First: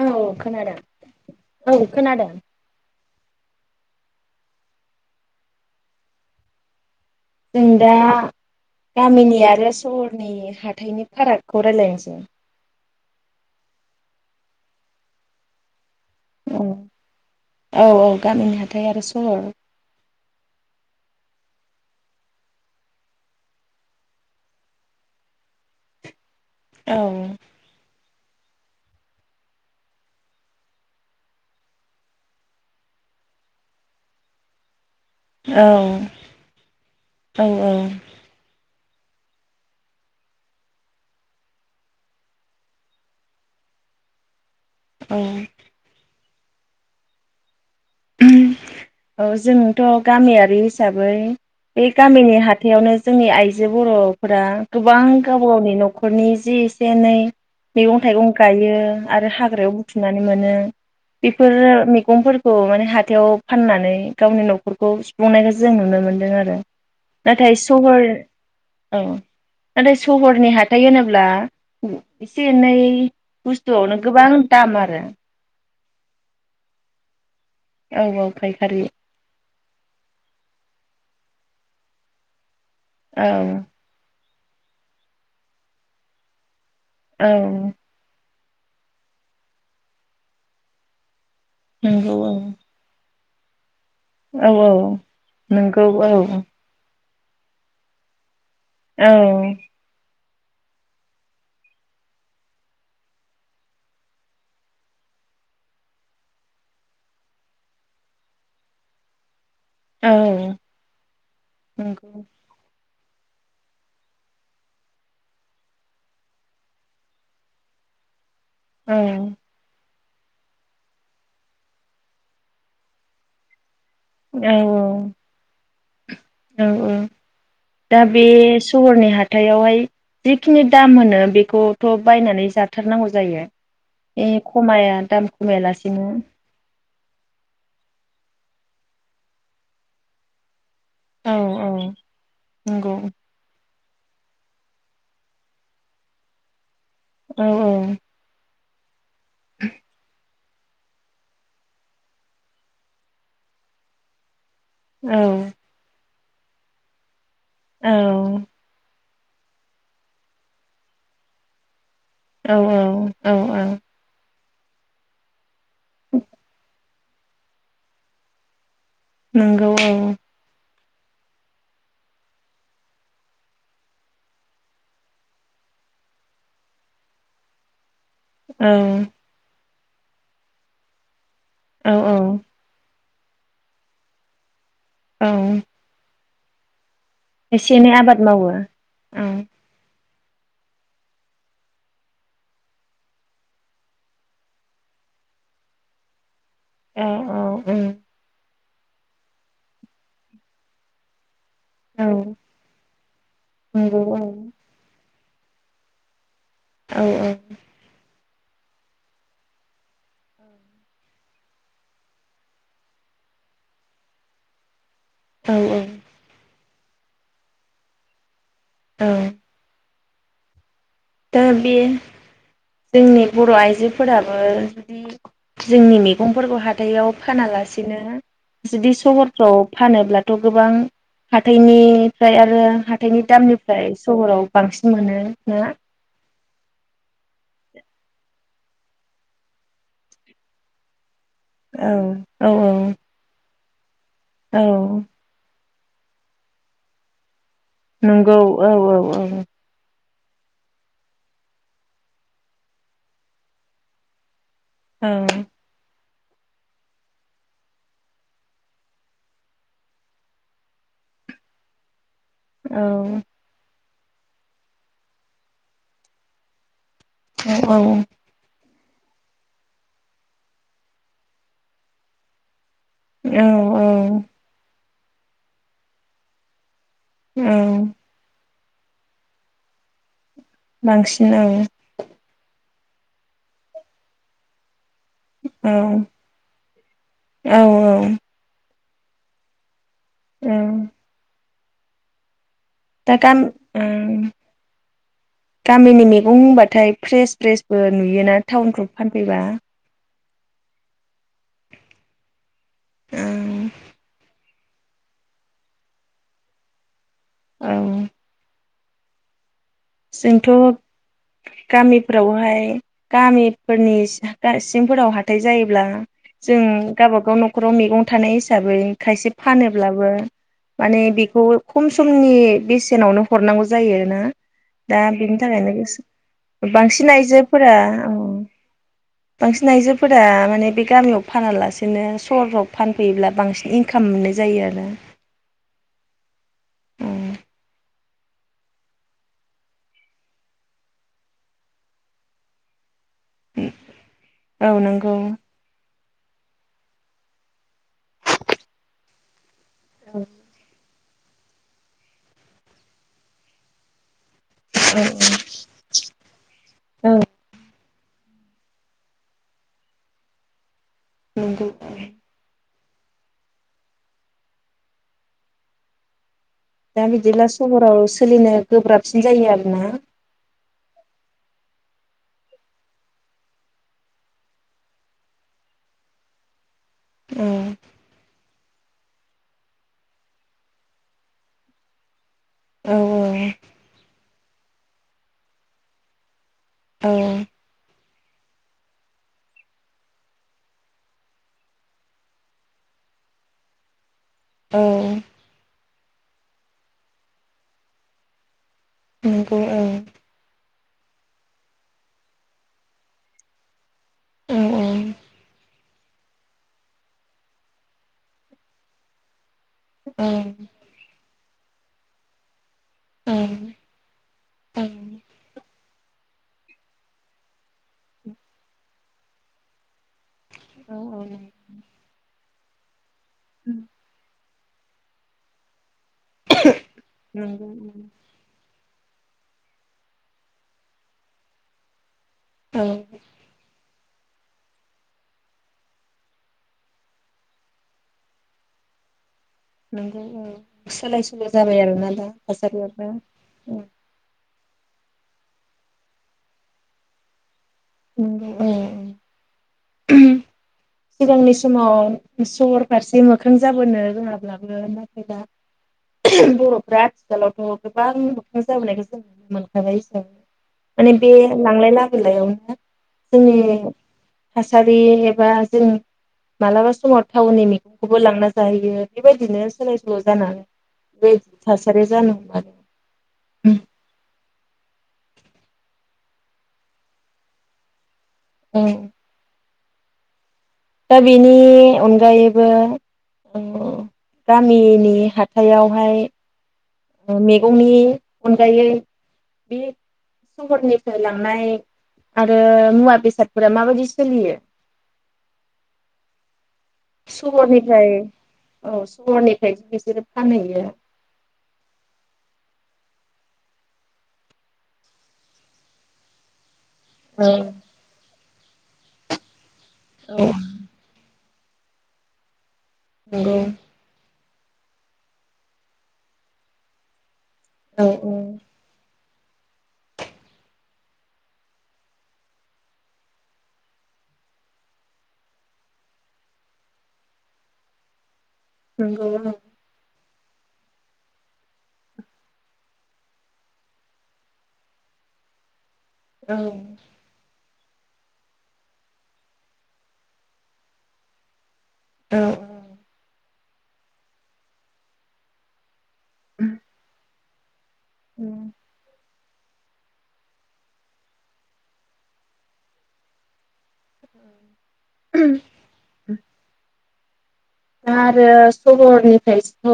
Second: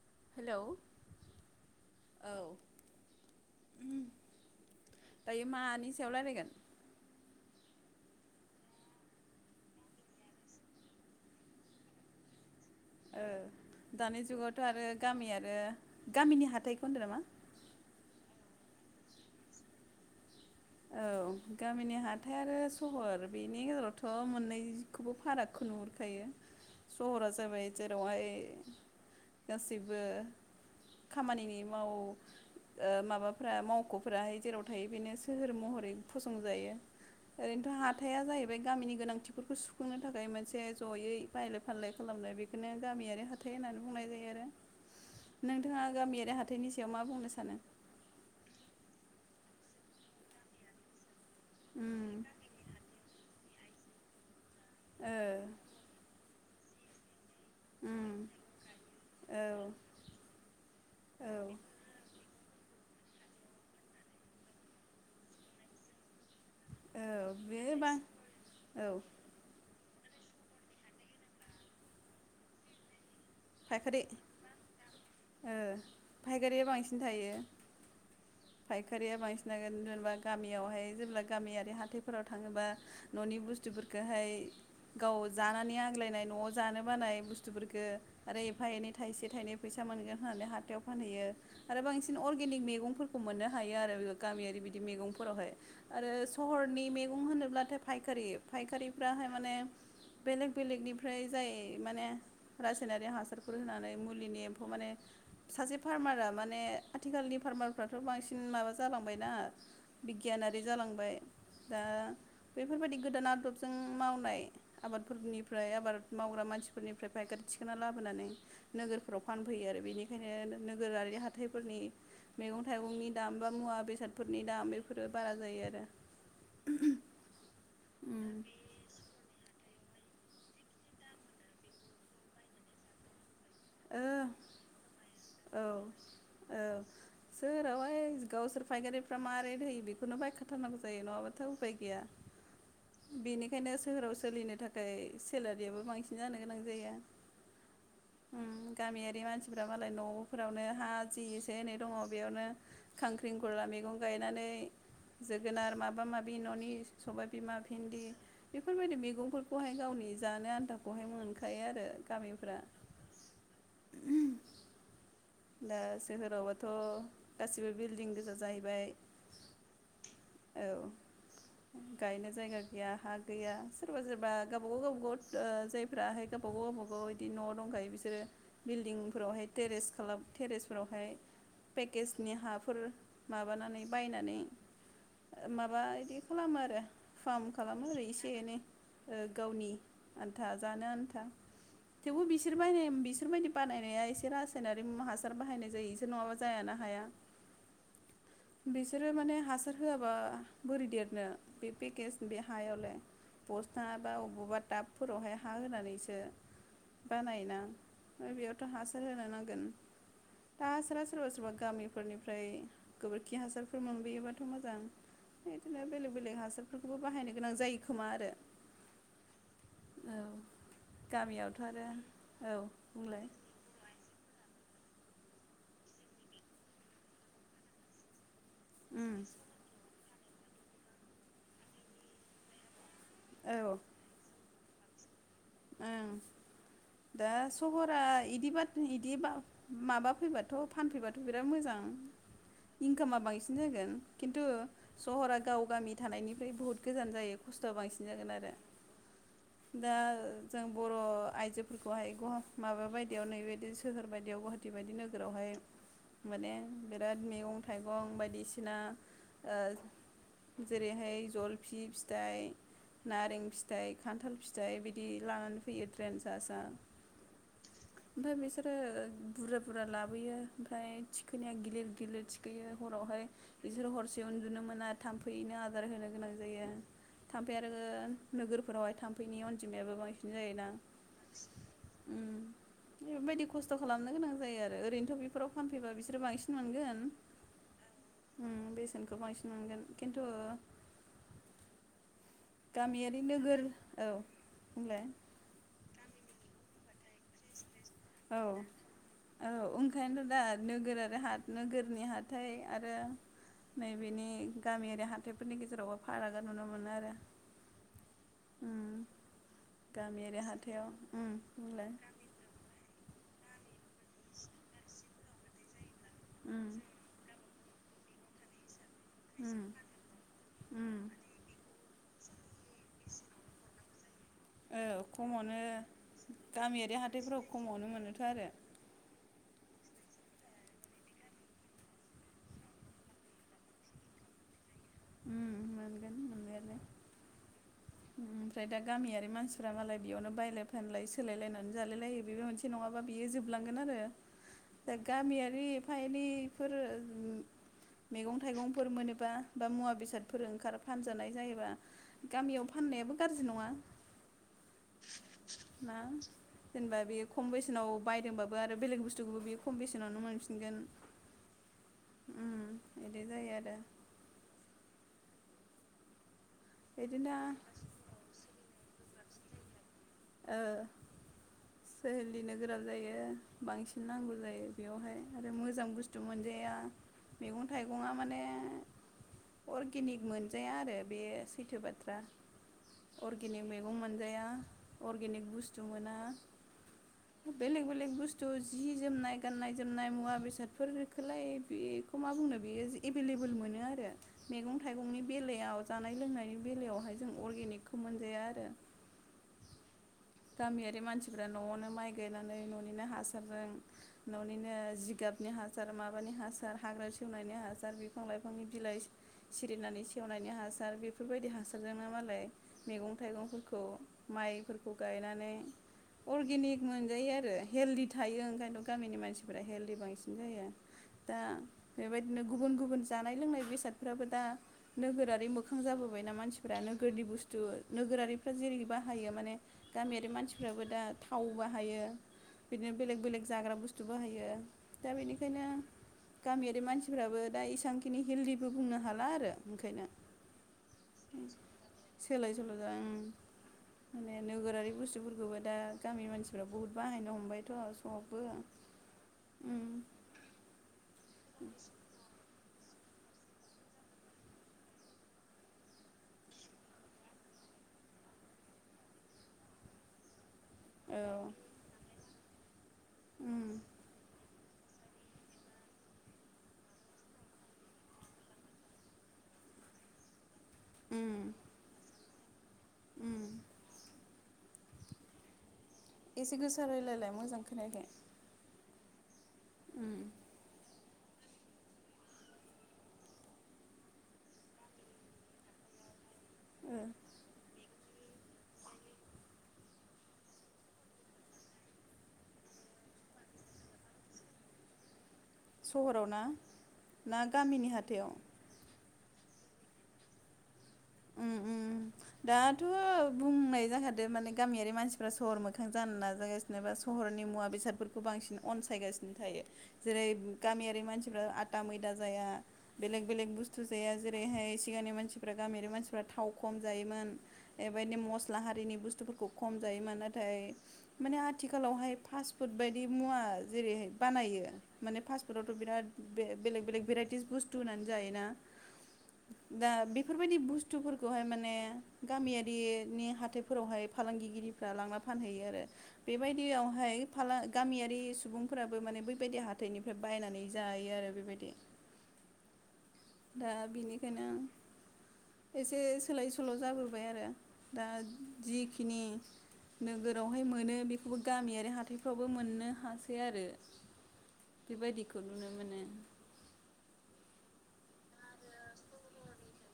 औ हेलौ खोनादों औ खोनादों। औ दायो मानि सायाव रायलायगोन? जों दा गामिनि आरो सहरनि हाथाइनि फारागखौ रायलायनोसै। ओ दानि जुगावथ' आरो गामि आरो गामिनि औ हाथाइखौ होनदों नामा औ औ गामिनि हाथ थाय आरो सहर औ गामिनि हाथाय आरो सहर बेनि गेजेरावथ' मोननैखौबो फारागखौ नुहुरखायो। औ सहरा जाबाय जेरावहाय ए गासैबो खामानिनि माव ओ माबाफ्रा मावख'फ्राहाय जेराव थायो बेनो सोहोर महरै फसंजायो। औ ओरैनोथ' हाथाया जाहैबाय गामिनि गोनांथिफोरखौ सुफुंनो थाखाय मोनसे जयै बायलाय फानलाय खालामनाय बेखोनो गामियारि हाथाय होननानै बुंनाय जायो आरो। औ नोंथांङा गामियारि हाथ थायनि सायाव मा बुंनो सानो? औ जोंथ' गामियारि हिसाबै बे उम गामिनि हाथायावनो जोंनि आइज जे बर'फोरा गोबां ओ गावबा गावनि न'खरनि जि एसे एनै मैगं उम थाइगं गायो आरो औ हाग्रायाव बुथुमनानै मोनो औ बेफोरो मैगंफोर औ माने हाथायाव फाननानै गावनि न'खरखौ सुफुंनायखो जों नुनो मोन्दों आरो। औ नाथाय बे बा सहर औ नाथाय सहरनि हाथाइ होनोब्ला। एसे एनै बुस्थुआवनो फायखारि गोबां दाम आरो। फायगारिया बांसिन थायो। औ औ फायखारि फायखारिया बांसिन नागोन जेनेबा गामियावहाय। जेब्ला गामियारि हााइफोराव थाङोबा। औ न'नि बुस्थुफोरखौहाय। गाव जानानै आग्लायनाय न'आव। जानो बानाय औ बुस्थुफोरफोरखो। आरो एफा एनै थाइसे थाइनै फैसा मोनगोन होननानै हाथायाव फानहैयो। आरो नंगौ बांसिन औ अर्गेनिक मैगंफोरखौ। मोननो हायो आरो। औ गामियारि औ बिदि मैगं फोरावहाय। नंगौ औ फ होनोब्लाथाय फायखारि। औ फायखारिफ्राहाय माने। बेलेग बेलेगनिफ्राय जाय माने फनारि हासारफोर होनानै मुलिनि एम्फौ माने सासे फार्मारा माने आथिखालनि फार्मारफ्राथ' बांसिन माबा जालांबायना। औ बिगियानारि जालांबाय दा नंगौ बेफोरबायाददि। गोदान आदबजों मावनाय आबादफोरनिफ्राय आबाद मावग्रा मानसिफोरनिफ्राय फाइकारि। थिखोनना लाबोनानै। औ नोगोरफोराव फानफैयो आरो बिनि बेखायनो नोगोरारि हााइफोरनि मैगं थाइगंनि दाम बा मुवा बे हथादफोरनि औ दाम बेफोरो बारा जायो आरो। औ औ दा बे उम सहरनि हाथायावहाय। जिखिनि दाम होनो बेखौथ' बायनानै जाथारनांगौ जायो। ओ ए खमाया दाम खमायालासिनो। सोराव इ गावसोर फायगारिफ्रा माबारै दैयो बेखौनो बायखाथारनांगौ। जायो औ नङाबाथ' औ उफाय गैया नंगौ बेनिखायनो। सोहोराव सोलिनो थाखाय सेलारियाबो बांसिन जानो गोनां जाया। औ औ। गामियारि बे मानसिफोरा्रा मालाय न'आव। फोरावनो हा जि एसे एनै दङ बेयावनो खांख्रिं गुरला मैगं गायनानै। जोगोनार माबा माबि। ननि सबबाय बिमा, औ भिन्दि बेफोरबायदि मैगं न'फोरखौहाय गावनि जानो आनथाखौहाय मोनखायो आरो। [unintelligible] औ औ औ। दा सोहोरावबाथ' गासिबो बिल्दिं गोजा जाहैबाय। नंगौ औ। औ गायनो जायगा गैया हा गैया सोरबा -सोरबा गावबा -गाव गावबा-गाव जायफ्राहाय गावबा- गाव गावबा-गाव बिदि न' दंखायो बिसोर बिसोरो औ बिल्दिंफोरावहाय टेरेस खालाम टेरेसफोरावहाय औ औ पेकेजनि हाफोर माबानानै बायनानै औ माबा बिदि खालामो आरो। फार्म एसे खालामो एनै ओरै आबाद एसे मावो एनै औ गावनि आन्था जानो आन्था थेवबो बिसोर बाय- बिसोरबायदि बानायनाया एसे रासायनारि [unintelligible] बाहायनाय जायो नङाबा जायाना हाया। औ औ बिसोरो माने हासार होआबा बोरै देरनो। बि पि औ केस [unintelligible] नंगौ बस्थाबा औ अबावबा ताब फोरावहाय हा होनानैसो औ बानायोना बेयावथ' हासार होनो नांगोन। दा हासारा सोरबा -सोरबा गामिफोरनिफ्राय गोबोरखि हासारफोर मोनबोयोबाथ' मोजां। औ [unintelligible] बेलेग बेलेग [unintelligible] बेफोरखौबो बाहायनो गोनां जायो खोमा आरो। औ। औ। दा गामियावथ' बे आरो औ जोंनि बुंलाय बर' आइजोफोराबो जि जोंनि मैगंफोरखौ हाथायाव फानालासिनो जुदि उम सहरफ्राव फानोब्ला गोबां हाथायनिफ्राय आरो [unintelligible] [unintelligible] औ दामनिफ्राय सहराव बांसिन मोनो ना? ओं दा सहरा इदि- इदि माबा फैबाथ' फानफैबाथ' बिराद मोजां औ औ इनकामा बांसिन। बि जागोन खिन्थु औ सहरा गाव गामि थानायनिफ्राय बुहुत गोजान जायो। खस्थ'आ बांसिन जागोन नंगौ आरो। औ औ औ दा जों बर' आइजोफोरखौहाय गहा माबा बायदियाव नैबेबादि सोहोर बायदियाव गहा टि बायदि नोगोरावहाय माने बिराद मैगं थाइगं बायदिसिना ओ जेरैहाय जलफि फिथाइ औ नारें फि फिथाइ खान्थाल फिथाइ बिदि लानानै फैयो ट्रेन सा सा। औ औ। सोरो बुरजा बुरजा लाबोयो ओमफ्राय थिखोनाया गिलिर गिलिर थिखोयो हरावहाय औ बिसोरो हरसे उन्दुनो मोना आरो थाम्फैनो आदार होनो गोनां जायो। औ थाम्फैया आरो नोगोर बेफोरावहाय थाम्फैनि अनजियाबो बां सिन जायोना। बांसिन औ उम। बेफोरबायदि खस्थ' खालामनो गोनां जायो आरो ओरैनो बेफोराव औ फानफैबा बिसोरो बांसिन मोनगोन। औ उम बे सेनखौ बांसिन मोनगोन। खिन्थु औ दा गामियारि गाम नोगोर औ उम बुंलाय गामिनि मेगं होनबा थाय फ्रेस फ्रेस बो नुयोना औ टाउनफ्राव फानफैबा। औ ओंखायनोथ' दा नोगोर आरो हा नोगोरनि हाथाय आरो नैबेनि गामियारि हाथाइफोरनि गेजेरावबो फारागा नुनो मोनो आरो। औ। उम गामियारि जोंथ' हाथाइयाव उम होनलाय। गामिफोरावहाय गामिफोरनि सिंफोराव हाथाय जायोब्ला जों उम गावबा गाव न' खराव मेगं थानाय हिसाबै खायसे उम फानोब्लाबो उम माने बेखौ खम खमनि बेसेनावनो हरनांगौ जायोना? ओ दा बिनि खमावनो थाखायनो गोसो गामियारि बांसिन हाथायफोराव आइजोफोरा खमावनो औ मोनोथ' आरो बांसिन आइजोफोरा माने बे गामियाव फानालासेनो सहरफ्राव फानफैयोब्ला बांसिन इनकाम मोननाय जायो आरो। उ मोनगोन मोननायालाय। आरो ओमफ्राय दा गामियारि मानसिफ्रा मालाय बेयावनो बायलाय फानलाय सोलायलायनानै जालाय लायो बेबो मोनसे नङाबा बियो जोबलांगोन आरो औ दा नंगौ गामियारि फाय बेफोरो मैगं थाइगंफोर मोनोबा बा मुवा औ बेसादफोर ओंखार फानजा जानाय जायोबा गामियाव फाननायाबो गाज्रि नङा। ना जेनेबा औ बे खम बेसेनाव बायदोंबाबो आरो बेलेग बुस्थुखौबो बे खम बेसेनावनो मोनफिनगोन नंगौ उम बिदि जायो आरो। दा बिदिनो बिदिब्ला सहराव सोलिनो गोब्राब सिन जायो आरो ना? ओ सोलिनो गोब्राब जायो बांसिन नांगौ जायो बेयावहाय आरो मोजां बुस्थु मोनजाया। औ मैगं-थाइगङा माने अर्गेनिक मोनजाया आरो बे सैथो बाथ्रा औ अर्गेनिक मैगं मोनजाया। अर्गेनिक बुस्थु मोना, औ बेलेग बेलग बु बुस्थु जि जोमनाय गाननाय जोमनाय मुवा बेसादफोरखौलाय बेखौ मा बुंनो बेयो एभेलेबल मोनो आरो मैगं औ थाइगंनि बेलायाव जानाय लोंनायनि बेलायावहाय जों अर्गेनिकखौ मोनजाया आरो। नंगौ औं गामियारि मानसिफ्रा न'आवनो माइ गायनानै न'निनो हासारजों औ न'निनो जिगाबनि हासार माबानि हासार हाग्रा सेवनायनि हासार बिफां लाइफांनि बिलाइ सिरिनानै औ सेवनायनि हासार बेफो बेफोरबायदि हासारजोंनो मालाय मैगं थाइगंफोरखौ औ माइफोरखौ गायनानै अरगेनिखक मोनजायो आरो हेलदि थायो ओंखायनोथ' गामिनि मानसिफ हेलदि बांसिन जायो औ दा बेबायदिनो गुबुन गुबुन जानाय लोंनाय बेसादफ्राबो दा नोगोरारि मोखां जाबोबायना मानसिफ नो गोोरदनि बुस्थु नंगौ औ नोगोरारिफ्रा जेरैबा‌ हायो माने गामियारि मानसिफ्राबो दा थाव बाहायो बिदिनो बेलेग बेलेग जाग्रा बुस्थु बाहायो दा बेनिखायनो गामियारि मानसिफ्राबो दा इसबांखिनि हेलदिबो बुंनो हाला आरो। ओंखायनो नोंगौ औ सोलाय सोल' जाबाय आरो ना दा सोलाय सोल' जा हाजारिआबो ओं माने नोगोरारि बुस्थुफोरखौबो दा गामि मानसिफ्रा बुहुत बाहायनो हमबाय थ' सबो नंगौ औ उम सिगांनि समाव सर फारसे मोखां जाबोनो रोङाब्लाबो नाथाय दा बर'फ्रा आथिखालावथ' गोबां मोखां जाबोनायखौ जों नुनो मोनखाबाय हिसाबै माने औ बे लांलाय लाबोलायाव [unintelligible] जोंनि उम थासारि एबा जों मालाबा समाव टाउननि मैगंखौबो लांना जाहैयो बेबायदिनो सोलाय सोल' जानानै बे थासारिया जानो ह [unintelligible] ओम एसे गोसा रायलायलाय मोजां खोनायाखै औ उम दा बेनि अनगायैबो गामिनि ओ हाथायावहाय मेगंनि अनगायै बे सहरनिफ्राय लांनाय आरो मुवा बेसादफोरा माबायदि सोलियो सहराव ना? ना गामिनि सहरनिफ्राय हाथायाव औ सहरनिफ्रायदि बिसोरो फानहैयो उम उम दाथ' बुंनाय जाखादो माने गामियारि मानसिफ्रा सहर मोखां जानो नाजागा [unintelligible] जेनेबा सहरनि औ मुवा बेसादफोरखौ बांसिन अनसायगासिनो थायो। जेरै औ गामियारि मानसिफ्रा [unintelligible] मैदा जाया। बेलेग बेलेग नंगौ बुसथु जाया ओरैहाय सिगांनि मानसिफोरा गामियारि मानसिफोरा थाव खम जायोमोन। औ बेबायदि मस्ला हारिनि बुस्थुफोरखौ खौ खम जायोमोन नाथाय माने आथिखालावहाय फास्टफुड बायदि मुवा जेरैहाय बानायो माने फास्टफुडावथ' बिराद ब बेलेग बेलेग भेराइटिस बुस्थु होनानै जायोना। नंगौ। दा बेफोरबायदि बुस्थुफोरखौहाय माने माने गामियारिनि हाथाइफोरावहाय फालांगिगिरिफ्रा लांना फानहैयो आरो औ बेबायदियावहाय गामियारि सुबुंफोराबो माने बैबायदि हाथाइनिफ्राय बायनानै जायो आरो बेबायदि औ औ दा बेनिखायनो आं एसे सोलाय सोल' जाबोबाय आरो दा जिखिनि नोगोरावहाय मोनो बेखौबो गामियारि हाथाइफ्रावबो मोननो हासै आरो बेबायदिखौ नुनो मोनो दा आरो सहरनिफ्रायथ'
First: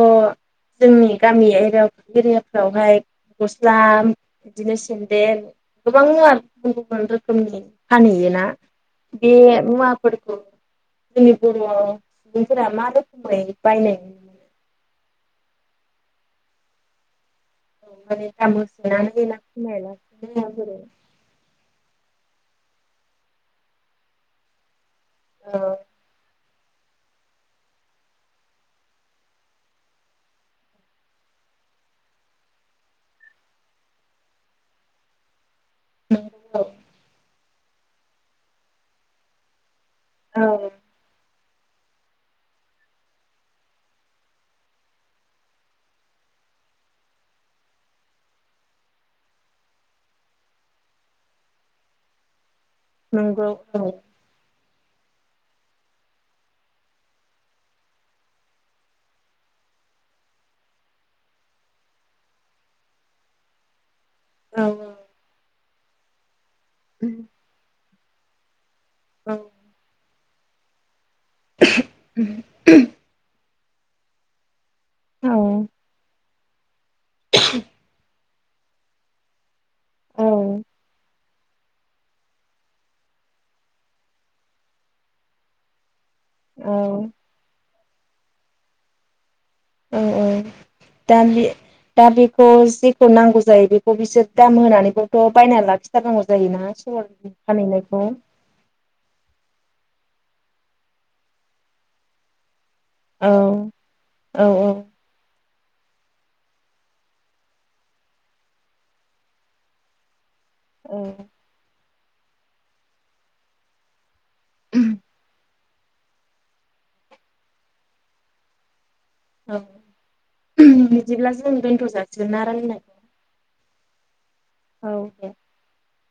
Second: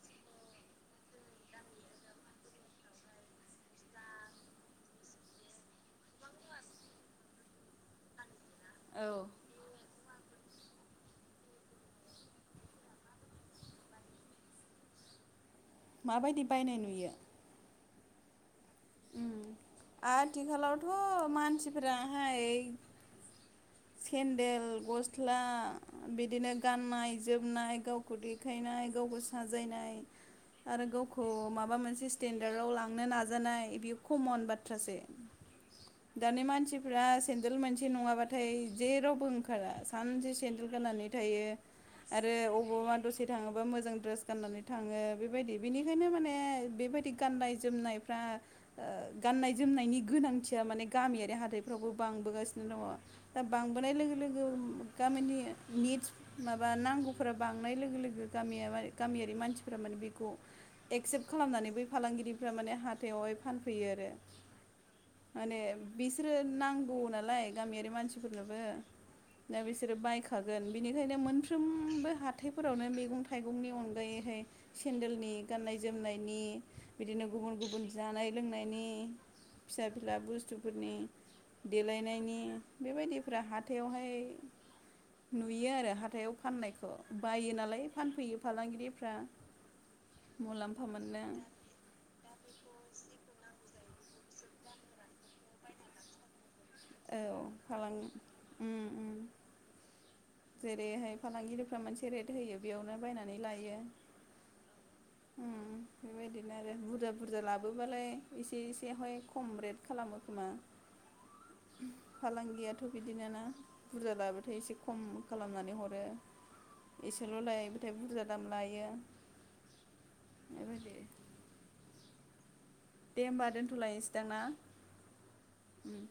जोंनि गामिआरि एरियाफ्रावहाय गस्ला बिदिनो सेन्देल गोबां मुवा गुबुन गुबुन रोखोमनि फानहैयोना औ बे मुवाफोरखौ जोंनि बर' फोरा मा रोखोमै बायनाय मोन माबायदि बायनाय नुयो औ माने थामसानो ग उम न [unintelligible] आथिखालावथ' मानसिफोरा सेडेल बस सिख्ला औ बिदिनो गाननाय जोमनाय गावखौ देखायनाय गावखौ साजायनाय आरो गावखौ माबा मोनसे स्टेन्डार्डआव लांनो नाजानाय बेयो कमन बाथ्रासो दानि नंगौ औ मानसिफ्रा मोनसे नङाबा नाथाय जेरावबो ओंखारा सानसे औ सेन्देल गाननानै थायो आरो अोबावबा दसे थाङोबा मोजां ड्रेस गाननानै थाङो बेबायदि बेनिखायनो माने बेबायदि गाननाय जोमनायफ्रा गाननाय जोमनायनि गोनांथिया माने गामियारि हाथाइफ्रावबो बांबोगासिनो द दा नंगौ औ बांबोनाय लोगो लोगो गामिनि निड्स माबा नांगौफोरा बांनाय लोगो लोगो गामिया गामियारि मानसिफ्रा माने बेखौ एक्सेप्ट खालामनानै बै फालांगिरिफ्रा माने हाथायावहाय फानफैयो आरो औ माने बिसोरो नांगौ नालाय गामियारि मानसि सोरनोबा औ ना बिसोरो बाय थागोन बिनि निखायनो मोनफ्रोमबो हाथाइफोरावनो मैगं थाइ सुबुंनि अनगायैहाय सेन्देलनि गाननाय जोमनायनि बिदिनो गुबुन गुबुन जानाय लोंनायनि फिसा बिला औ बुस्थुफोरनि देलायनायनि बेबायदिफ्रा हाथायावहाय नुयो आरो हाथायाव फाननायखौ औ बायो नालाय फानफैयो फालांगिरिफ्रा औ औ मुलाम्फा दा मोननो बे दा बेखौ जेखौ नांगौ जायो बे खौ बिसोर दाम होनानैबोथ' बायना लाखिथारनांगौ जायोना? सहरनि औ खालाम फानहैनायखौ उम उम जेरैहाय फालांगिरिफ्रा मोनसे रेट होयो। बेयावनो औ बायनानै लायो। औ औ उम बेबायदिनो आरो बुरजा बुरजा लाबोबालाय एसे एसेहाय खम रेट खालामो खोमा औ फालांगियाथ' बिदिनोना बुरजा लाबो थाय एसे खम खालामना नानै हरो एसेल' लायोब्लाथाय बुरजा दाम लायो। औ बेबायदि बिदिब्ला जो दोनथ'जा [unintelligible] दे होमबा दोन्थ'लायनोसैदां ना? औ दे। उम